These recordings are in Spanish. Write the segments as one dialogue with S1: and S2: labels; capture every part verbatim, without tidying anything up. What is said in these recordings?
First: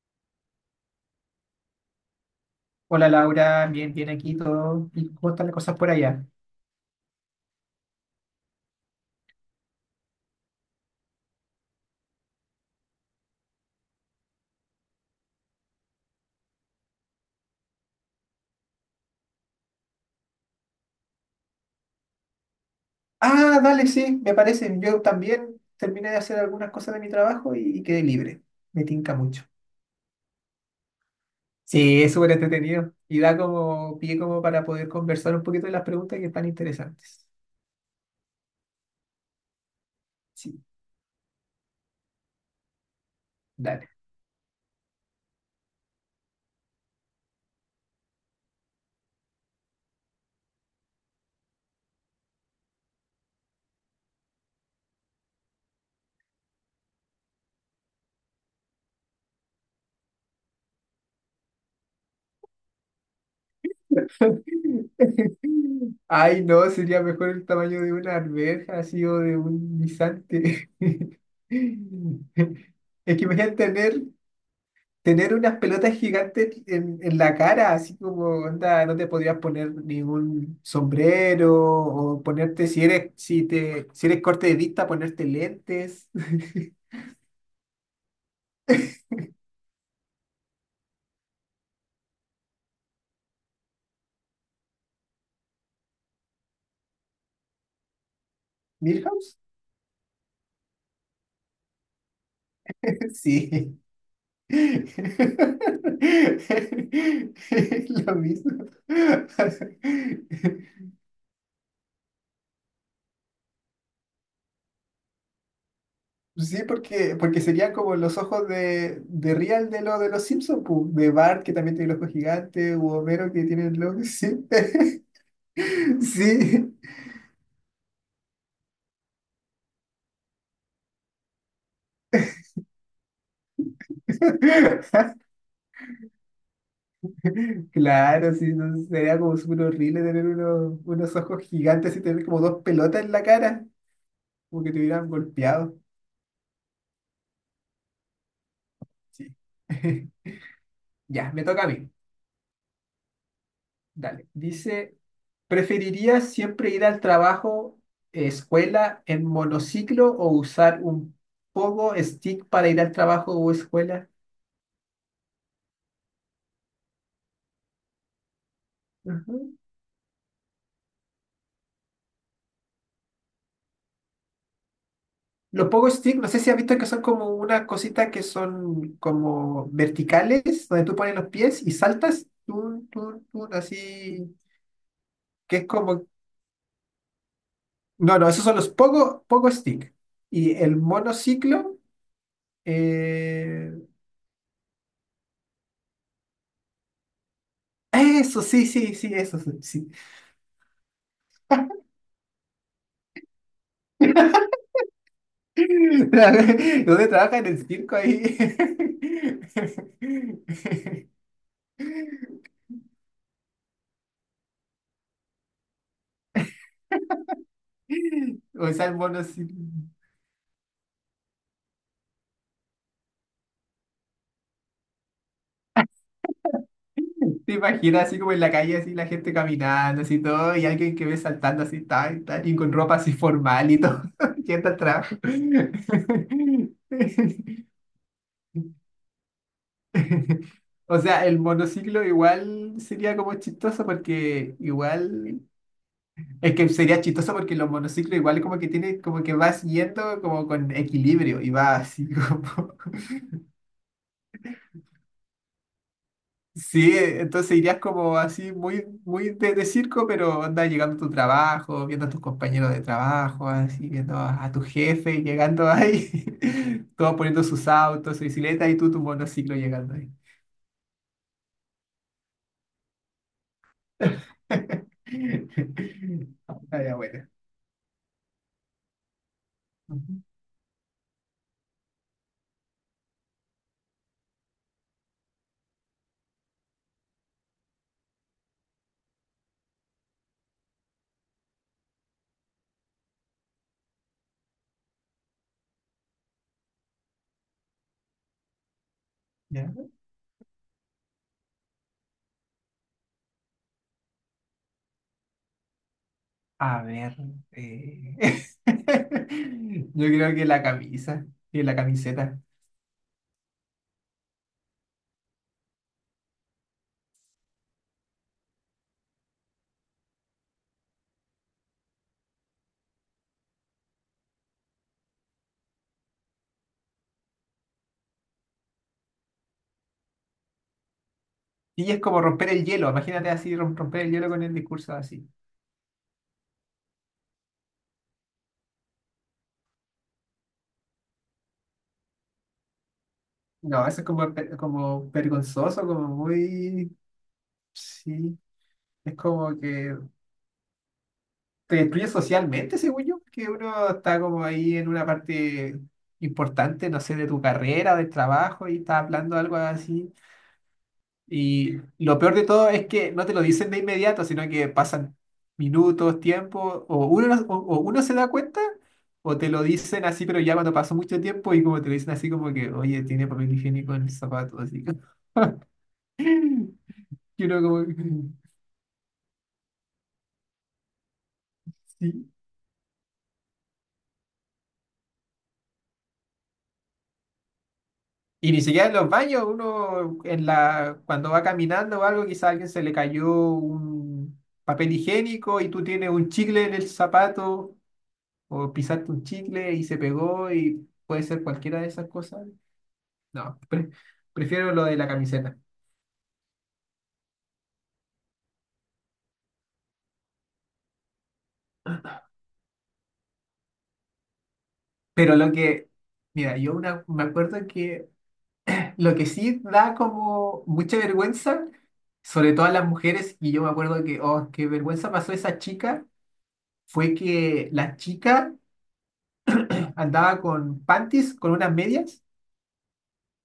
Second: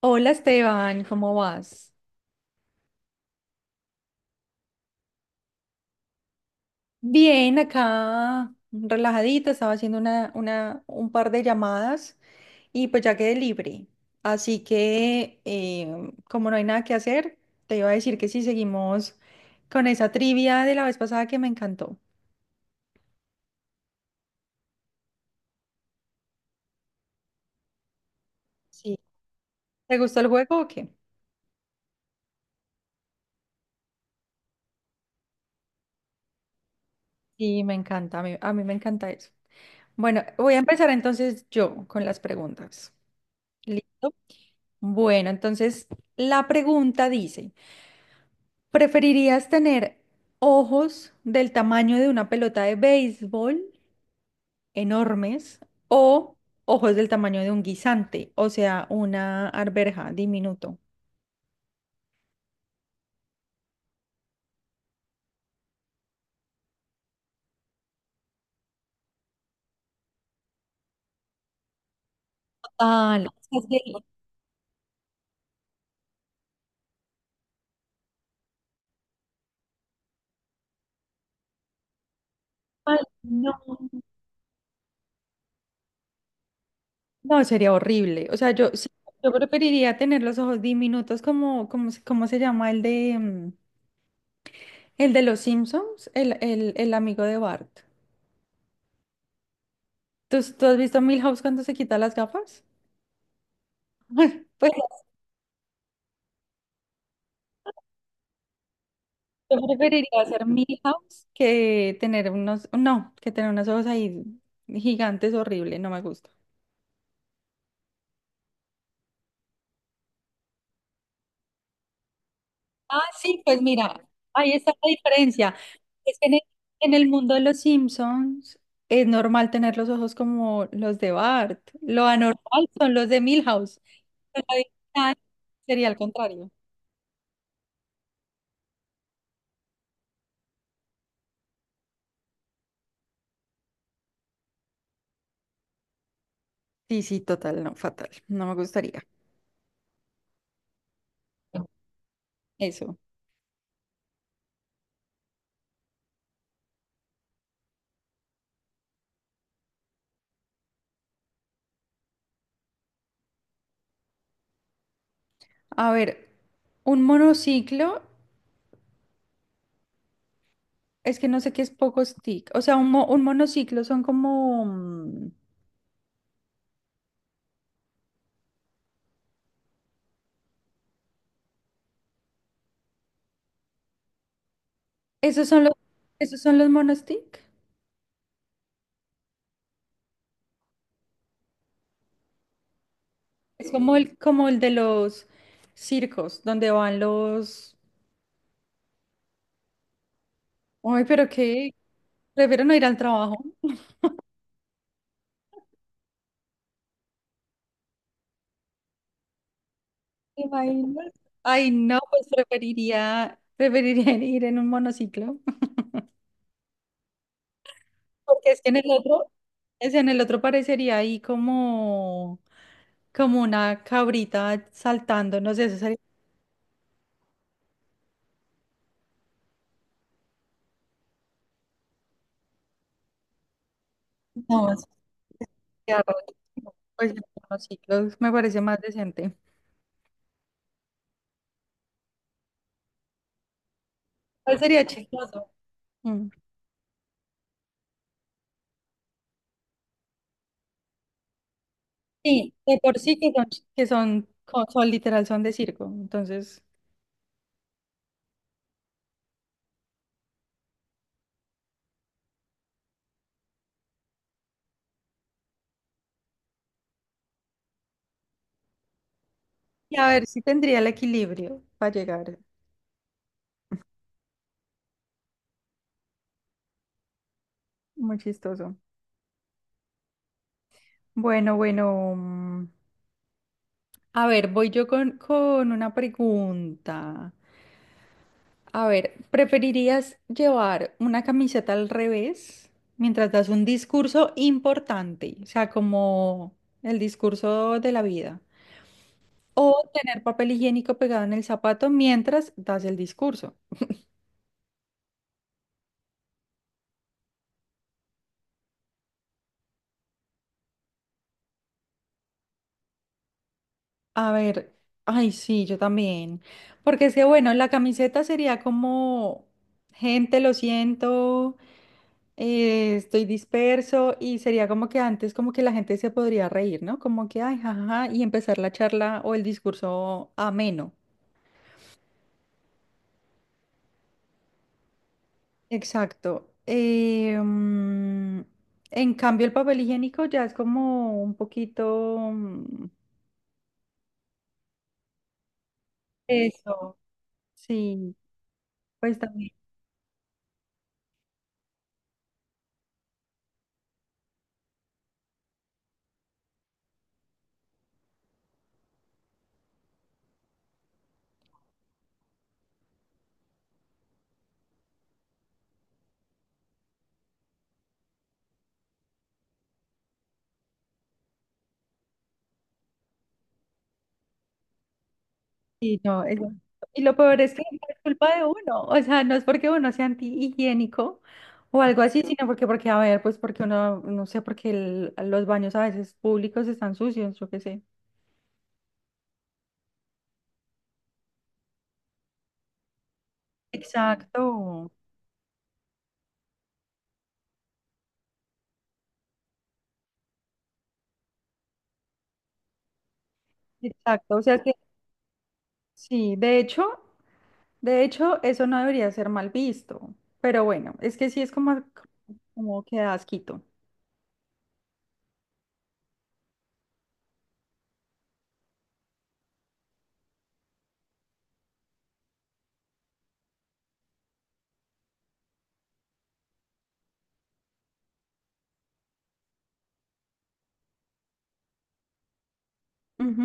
S1: Hola Esteban, ¿cómo vas?
S2: Hola Laura, bien, bien aquí todo. ¿Y cómo están las cosas por allá?
S1: Bien, acá relajadita, estaba haciendo una, una, un par de llamadas y pues ya quedé libre. Así que eh, como no hay nada que hacer, te iba a decir que sí, seguimos con esa trivia de la vez pasada que me encantó.
S2: Ah, dale, sí, me parece. Yo también terminé de hacer algunas cosas de mi trabajo y, y quedé libre. Me
S1: Sí.
S2: tinca mucho.
S1: ¿Te gustó el juego o qué?
S2: Sí, es súper entretenido y da como pie como para poder conversar un poquito de las preguntas que están interesantes.
S1: Sí, me encanta, a mí, a mí me encanta eso. Bueno, voy a
S2: Sí,
S1: empezar entonces yo con las preguntas.
S2: dale.
S1: ¿Listo? Bueno, entonces la pregunta dice... ¿Preferirías tener ojos del tamaño de una pelota de béisbol, enormes, o ojos del tamaño de un guisante, o sea, una arveja, diminuto?
S2: Ay, no, sería mejor el tamaño de una alberja, así o de un guisante. Es
S1: Ah,
S2: que
S1: no.
S2: imagínate
S1: Ojos del-
S2: tener Tener unas pelotas gigantes en, en la cara, así como, onda, no te podrías poner ningún sombrero o ponerte, si
S1: Ay,
S2: eres, si
S1: no.
S2: te, si eres corte de vista, ponerte lentes.
S1: No, sería horrible. O sea, yo, sí, yo preferiría tener los ojos diminutos como, como, se- ¿cómo se llama el de, mm, el de los Simpsons? El, el, el amigo de Bart.
S2: ¿Milhouse?
S1: ¿Tú, tú has visto Milhouse cuando se quita las gafas?
S2: Sí.
S1: Pues
S2: Lo mismo.
S1: yo preferiría hacer Millie House que tener unos, no, que tener unos ojos ahí gigantes, horrible, no me gusta.
S2: Sí, porque, porque serían como los ojos de, de Real de, lo, de los Simpsons, pu, de Bart, que también tiene los ojos gigantes u
S1: Ah,
S2: Homero,
S1: sí,
S2: que
S1: pues
S2: tiene los ojo.
S1: mira,
S2: Sí,
S1: ahí está la diferencia. Es que en el,
S2: sí.
S1: en el mundo de los Simpsons es normal tener los ojos como los de Bart. Lo anormal son los de Milhouse. Pero la diferencia sería al contrario.
S2: Claro, sí, no, sería como súper horrible tener unos, unos ojos gigantes y tener como dos pelotas en la cara, como que te hubieran golpeado.
S1: Sí, sí, total, no, fatal. No me gustaría.
S2: Sí. Ya, me toca a mí.
S1: Eso.
S2: Dale. Dice, ¿preferirías siempre ir al trabajo, eh, escuela en monociclo o usar un pogo stick para ir al trabajo o escuela?
S1: A ver, un monociclo.
S2: Ujú.
S1: Es que no sé qué es poco stick. O sea, un, mo- un monociclo son como... mm,
S2: Los pogo stick, no sé si has visto que son como unas cositas que son como verticales, donde tú pones los pies y saltas, tun, tun, tun, así,
S1: ¿Esos
S2: que
S1: son
S2: es
S1: los,
S2: como...
S1: esos son los monostick?
S2: No, no, esos son los pogo, pogo stick. Y el monociclo...
S1: Es
S2: eh,
S1: como el, como el de los circos, donde van los...
S2: eso, sí, sí, sí, eso, sí. Sí.
S1: Ay, pero qué, prefiero no ir al trabajo.
S2: ¿Dónde trabaja en el circo ahí?
S1: ¿Te imaginas? Ay, no, pues preferiría, preferiría ir en un monociclo. Porque es que
S2: O
S1: en el
S2: sea, el
S1: otro,
S2: monociclo.
S1: es en el otro parecería ahí como, como una cabrita saltando, no sé, eso sería...
S2: ¿Te imaginas así como en la calle, así la gente caminando, así todo, y alguien que ve saltando así, tal, tal, y con ropa así formal y todo, yendo
S1: No,
S2: al trabajo?
S1: arroz. Pues no, sí, los- Me parece más decente.
S2: O sea, el monociclo igual sería como chistoso porque
S1: ¿Cuál sería
S2: igual,
S1: chistoso? Mm.
S2: es que sería chistoso porque los monociclos igual como que tiene, como que vas yendo como con equilibrio y va así
S1: Sí,
S2: como...
S1: de por sí que son, ch- que son, co- son literal, son de circo. Entonces,
S2: Sí, eh, entonces irías como así muy, muy de, de circo, pero andas llegando a tu trabajo, viendo a tus compañeros de trabajo, así viendo a, a tu jefe llegando ahí, todos poniendo sus autos, su bicicleta y tú tu monociclo llegando
S1: y a
S2: ahí.
S1: ver si tendría el equilibrio para llegar.
S2: Ah, ya, bueno.
S1: Muy chistoso.
S2: Ujú,
S1: Bueno, bueno. mm, A ver, voy yo con, con una pregunta. A ver, ¿preferirías llevar una camiseta al revés mientras das un discurso importante? O sea, como el discurso de la vida. O
S2: ya.
S1: tener papel higiénico pegado en el zapato mientras das el discurso.
S2: A ver, eh, yo creo que la camisa y la camiseta.
S1: A ver, ay, sí, yo también. Porque es que, bueno, la camiseta sería como, gente, lo siento, eh, estoy disperso y sería como que antes como que la gente se podría reír, ¿no? Como que, ay, jajaja, y empezar la charla o el discurso ameno.
S2: Y es como romper el hielo, imagínate así, rom- romper el hielo con el discurso así.
S1: Exacto. Eh, mm, en cambio, el papel higiénico ya es como un poquito... mm,
S2: No, eso es como, pe- como vergonzoso, como
S1: eso.
S2: muy...
S1: Sí,
S2: Sí, es
S1: pues también,
S2: como que te destruye socialmente, según yo, que uno está como ahí en una parte importante, no sé, de tu carrera, del trabajo, y está hablando algo así. Y lo peor de todo es que no te lo dicen de inmediato, sino que pasan minutos, tiempo, o uno, no- o, o uno se da cuenta, o te lo dicen así, pero ya cuando pasó mucho tiempo y como te lo dicen así como que, oye, tiene papel higiénico en el zapato, así.
S1: sí, no, es- y lo peor
S2: Y
S1: es
S2: uno
S1: que no
S2: como,
S1: es culpa de uno, o sea, no es porque uno sea antihigiénico o algo así,
S2: sí.
S1: sino porque, porque, a ver, pues porque uno, no sé, porque el- los baños a veces públicos están sucios, yo qué sé.
S2: Y ni siquiera en los baños, uno en la, cuando va caminando o algo, quizá a alguien se le cayó un
S1: Exacto,
S2: papel higiénico y tú tienes un chicle en el zapato o pisaste un chicle y se pegó y puede ser cualquiera de esas cosas. No, pre-
S1: exacto, o sea que
S2: prefiero lo de la camiseta.
S1: sí, de hecho, de hecho, eso no debería ser mal visto, pero bueno, es que sí es como, como que da asquito.
S2: Pero lo que, mira, yo una, me acuerdo que lo que sí da como mucha vergüenza, sobre todo a las mujeres, y yo me acuerdo que, oh, qué vergüenza pasó esa chica fue que la chica andaba con panties, con unas medias,
S1: Ujú.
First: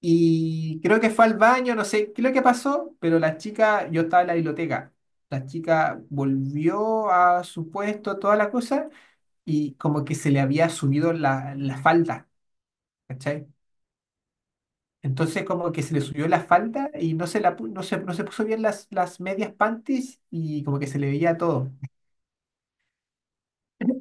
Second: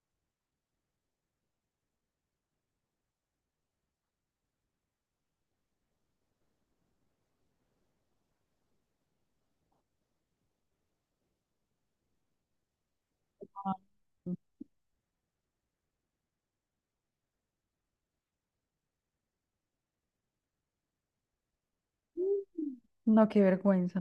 S2: y creo que fue al baño, no sé qué es lo que pasó, pero la chica, yo estaba en la biblioteca, la chica volvió a su puesto, toda la cosa, y como que se le había subido la, la falda, ¿cachai?
S1: Ay,
S2: Entonces como que se le subió la falda y no se, la, pu- no se, no se puso bien las, las medias panties y como que se le veía todo.
S1: no, qué vergüenza.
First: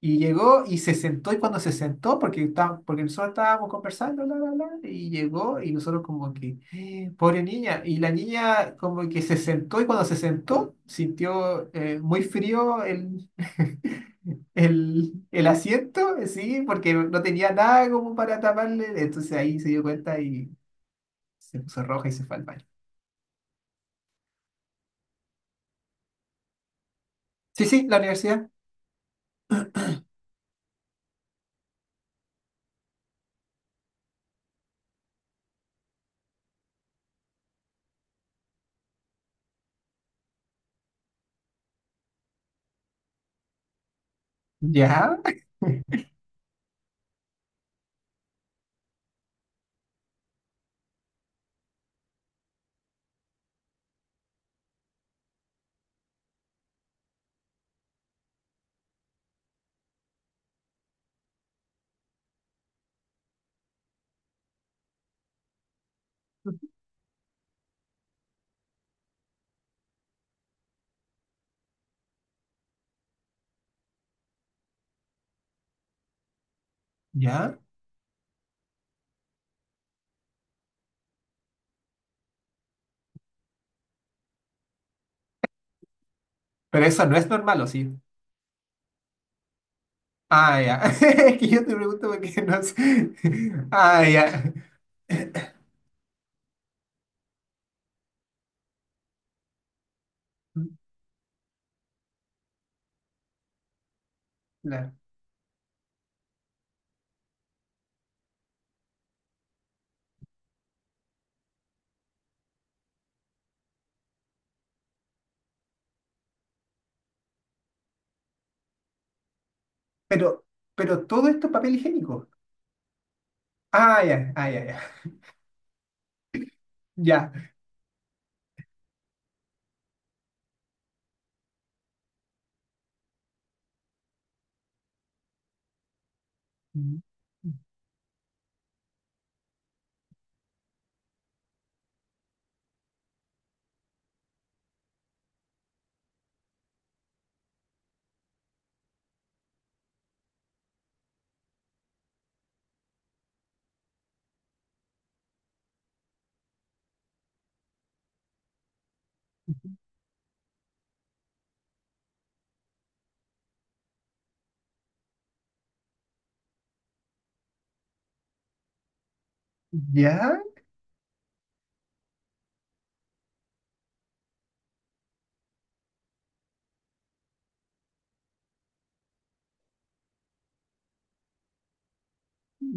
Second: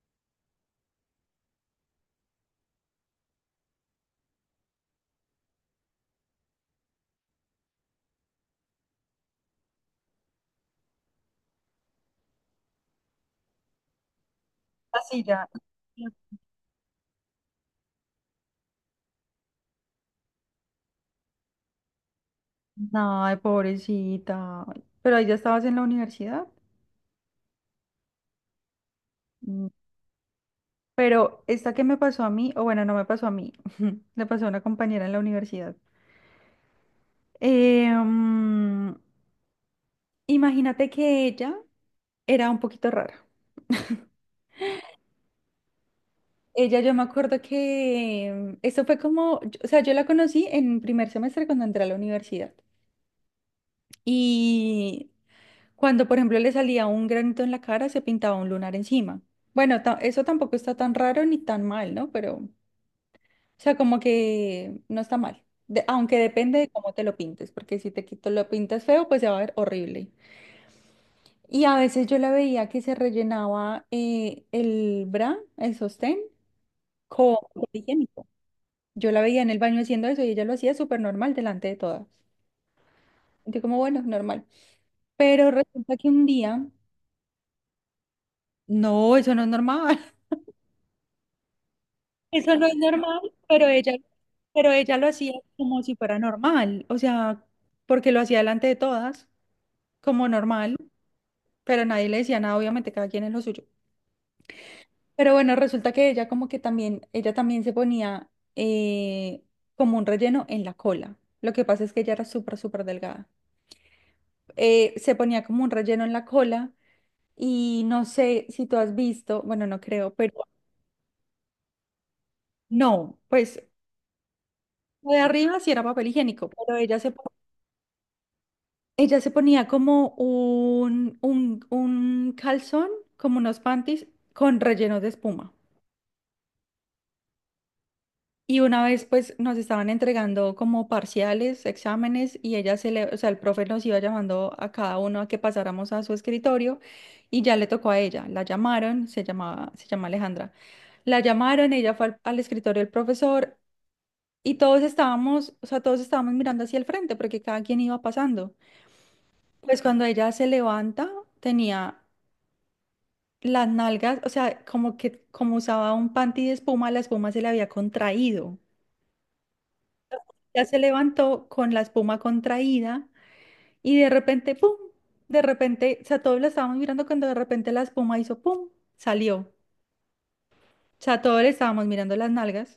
S2: Y llegó y se sentó, y cuando se sentó, porque, está- porque nosotros estábamos conversando, la, la, la, y llegó, y nosotros como que, "Eh, pobre niña, y la niña como que se sentó, y cuando se sentó, sintió eh, muy frío el, el,
S1: Así
S2: el
S1: ya.
S2: asiento, sí, porque no tenía nada como para taparle, entonces ahí se dio cuenta y se puso roja y se fue al baño.
S1: Ay, pobrecita. Pero ahí ya estabas en la universidad.
S2: Sí, sí, la universidad.
S1: Mm. Pero esta que me pasó a mí, o bueno, no me pasó a mí, le pasó a una compañera en la universidad. Eh, mm, Imagínate que ella era un poquito rara.
S2: Ya,
S1: Ella, yo me acuerdo que eso fue como, yo- o sea, yo la conocí en primer semestre cuando entré a la universidad. Y cuando, por ejemplo, le salía un granito en la cara, se pintaba un lunar encima. Bueno, ta- eso tampoco está tan raro ni tan mal, ¿no? Pero o sea, como que no está mal. De- aunque depende de cómo te lo pintes, porque si te quito lo pintas feo, pues se va a ver horrible. Y a veces yo la veía que se rellenaba eh, el bra, el sostén con
S2: ya,
S1: papel higiénico. Yo la veía en el baño haciendo eso y ella lo hacía súper normal delante de todas. Yo como, bueno, normal. Pero resulta que un día,
S2: pero eso no es normal, ¿o sí?
S1: no, eso no es normal.
S2: Ah, ya. Es que yo te pregunto porque
S1: Eso
S2: no
S1: no es
S2: sé.
S1: normal, pero ella,
S2: Ah, ya.
S1: pero ella lo hacía como si fuera normal. O sea, porque lo hacía delante de todas, como normal, pero nadie le decía nada, obviamente cada quien es lo suyo.
S2: Claro.
S1: Pero bueno, resulta que ella como que también, ella también se ponía eh, como un relleno en la cola. Lo que pasa es que ella era súper, súper delgada. Eh, se ponía como un relleno en la cola y no sé si tú has visto, bueno, no creo,
S2: Pero,
S1: pero
S2: pero todo esto es papel higiénico.
S1: no, pues
S2: Ah, ya, ah, ya, ya.
S1: lo de arriba sí era papel higiénico, pero ella se, po-
S2: Ya.
S1: ella se ponía como un, un, un calzón, como unos panties con relleno de espuma. Y una vez pues nos estaban entregando como parciales, exámenes y ella se le, o sea, el profe nos iba llamando a cada uno a que pasáramos a su escritorio y ya le tocó a ella. La llamaron, se llamaba, se llama Alejandra. La llamaron, ella fue al, al escritorio del profesor y todos estábamos, o sea, todos estábamos mirando hacia el frente porque cada quien iba pasando. Pues cuando ella se levanta, tenía las nalgas, o sea, como que como usaba un panty de espuma, la espuma se le había contraído.
S2: Ya,
S1: Ya se levantó con la espuma contraída y de repente, ¡pum! De repente, o sea, todos la estábamos mirando cuando de repente la espuma hizo ¡pum! Salió. O sea, todos le estábamos mirando las nalgas.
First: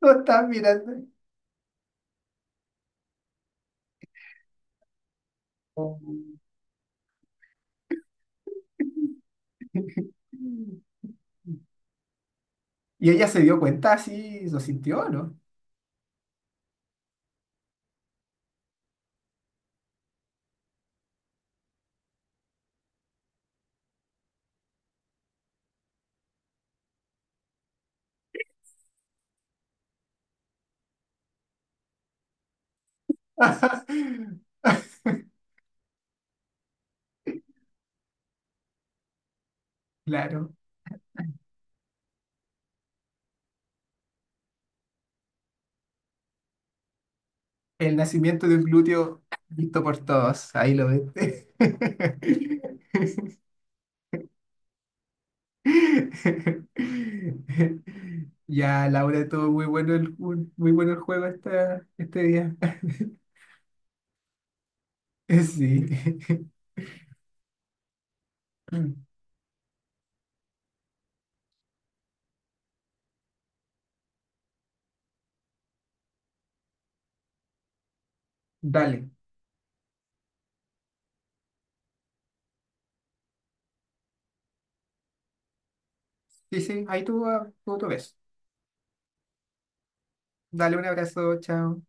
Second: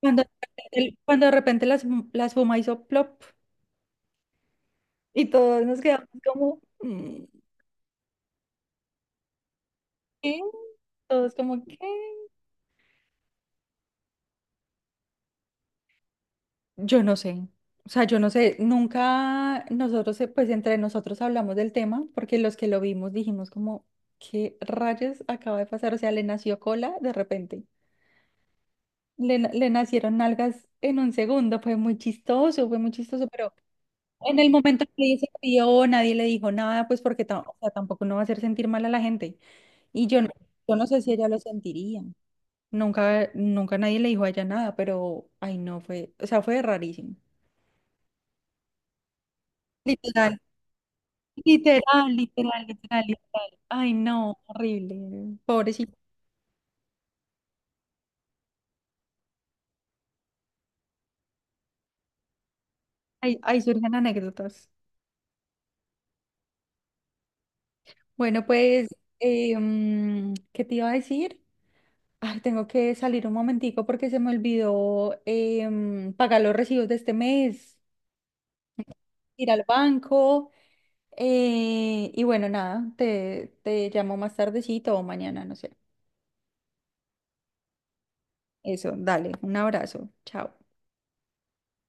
S2: lo
S1: Cuando, de
S2: estás mirando.
S1: repente- cuando de repente la, espu- la espuma hizo plop y todos nos
S2: Oh.
S1: quedamos como, "Mm, ¿qué? Todos como, ¿qué?
S2: Y ella se dio cuenta así, lo sintió, ¿no?
S1: Yo no sé. O sea, yo no sé, nunca nosotros, eh, pues entre nosotros hablamos del tema, porque los que lo vimos dijimos como, ¿qué rayos acaba de pasar? O sea, le nació cola de repente, le, na- le nacieron nalgas en un segundo, fue muy chistoso, fue muy chistoso, pero en el momento que ella se crió, nadie le dijo nada, pues porque ta- o sea, tampoco no va a hacer sentir mal a la gente. Y yo no,
S2: Claro.
S1: yo no sé si ella lo sentiría. Nunca, nunca nadie le dijo a ella nada, pero, ay, no, fue, o sea, fue rarísimo.
S2: El nacimiento de un glúteo visto por
S1: Literal,
S2: todos. Ahí lo ves.
S1: literal, literal, literal, literal. Ay, no, horrible. Pobrecito.
S2: Ya, Laura, estuvo muy bueno el, ju- muy bueno el juego esta, este día.
S1: Ahí, ahí surgen anécdotas.
S2: Sí.
S1: Bueno, pues, eh, mm, ¿qué te iba a decir? Ay, tengo que salir un momentico porque se me olvidó em, pagar los recibos de este mes,
S2: Dale.
S1: ir al banco eh, y bueno, nada, te, te llamo más tardecito o mañana, no sé.
S2: Sí, sí, ahí tú, ah, tú, tú ves.
S1: Eso, dale, un abrazo, chao.
S2: Dale un abrazo, chao.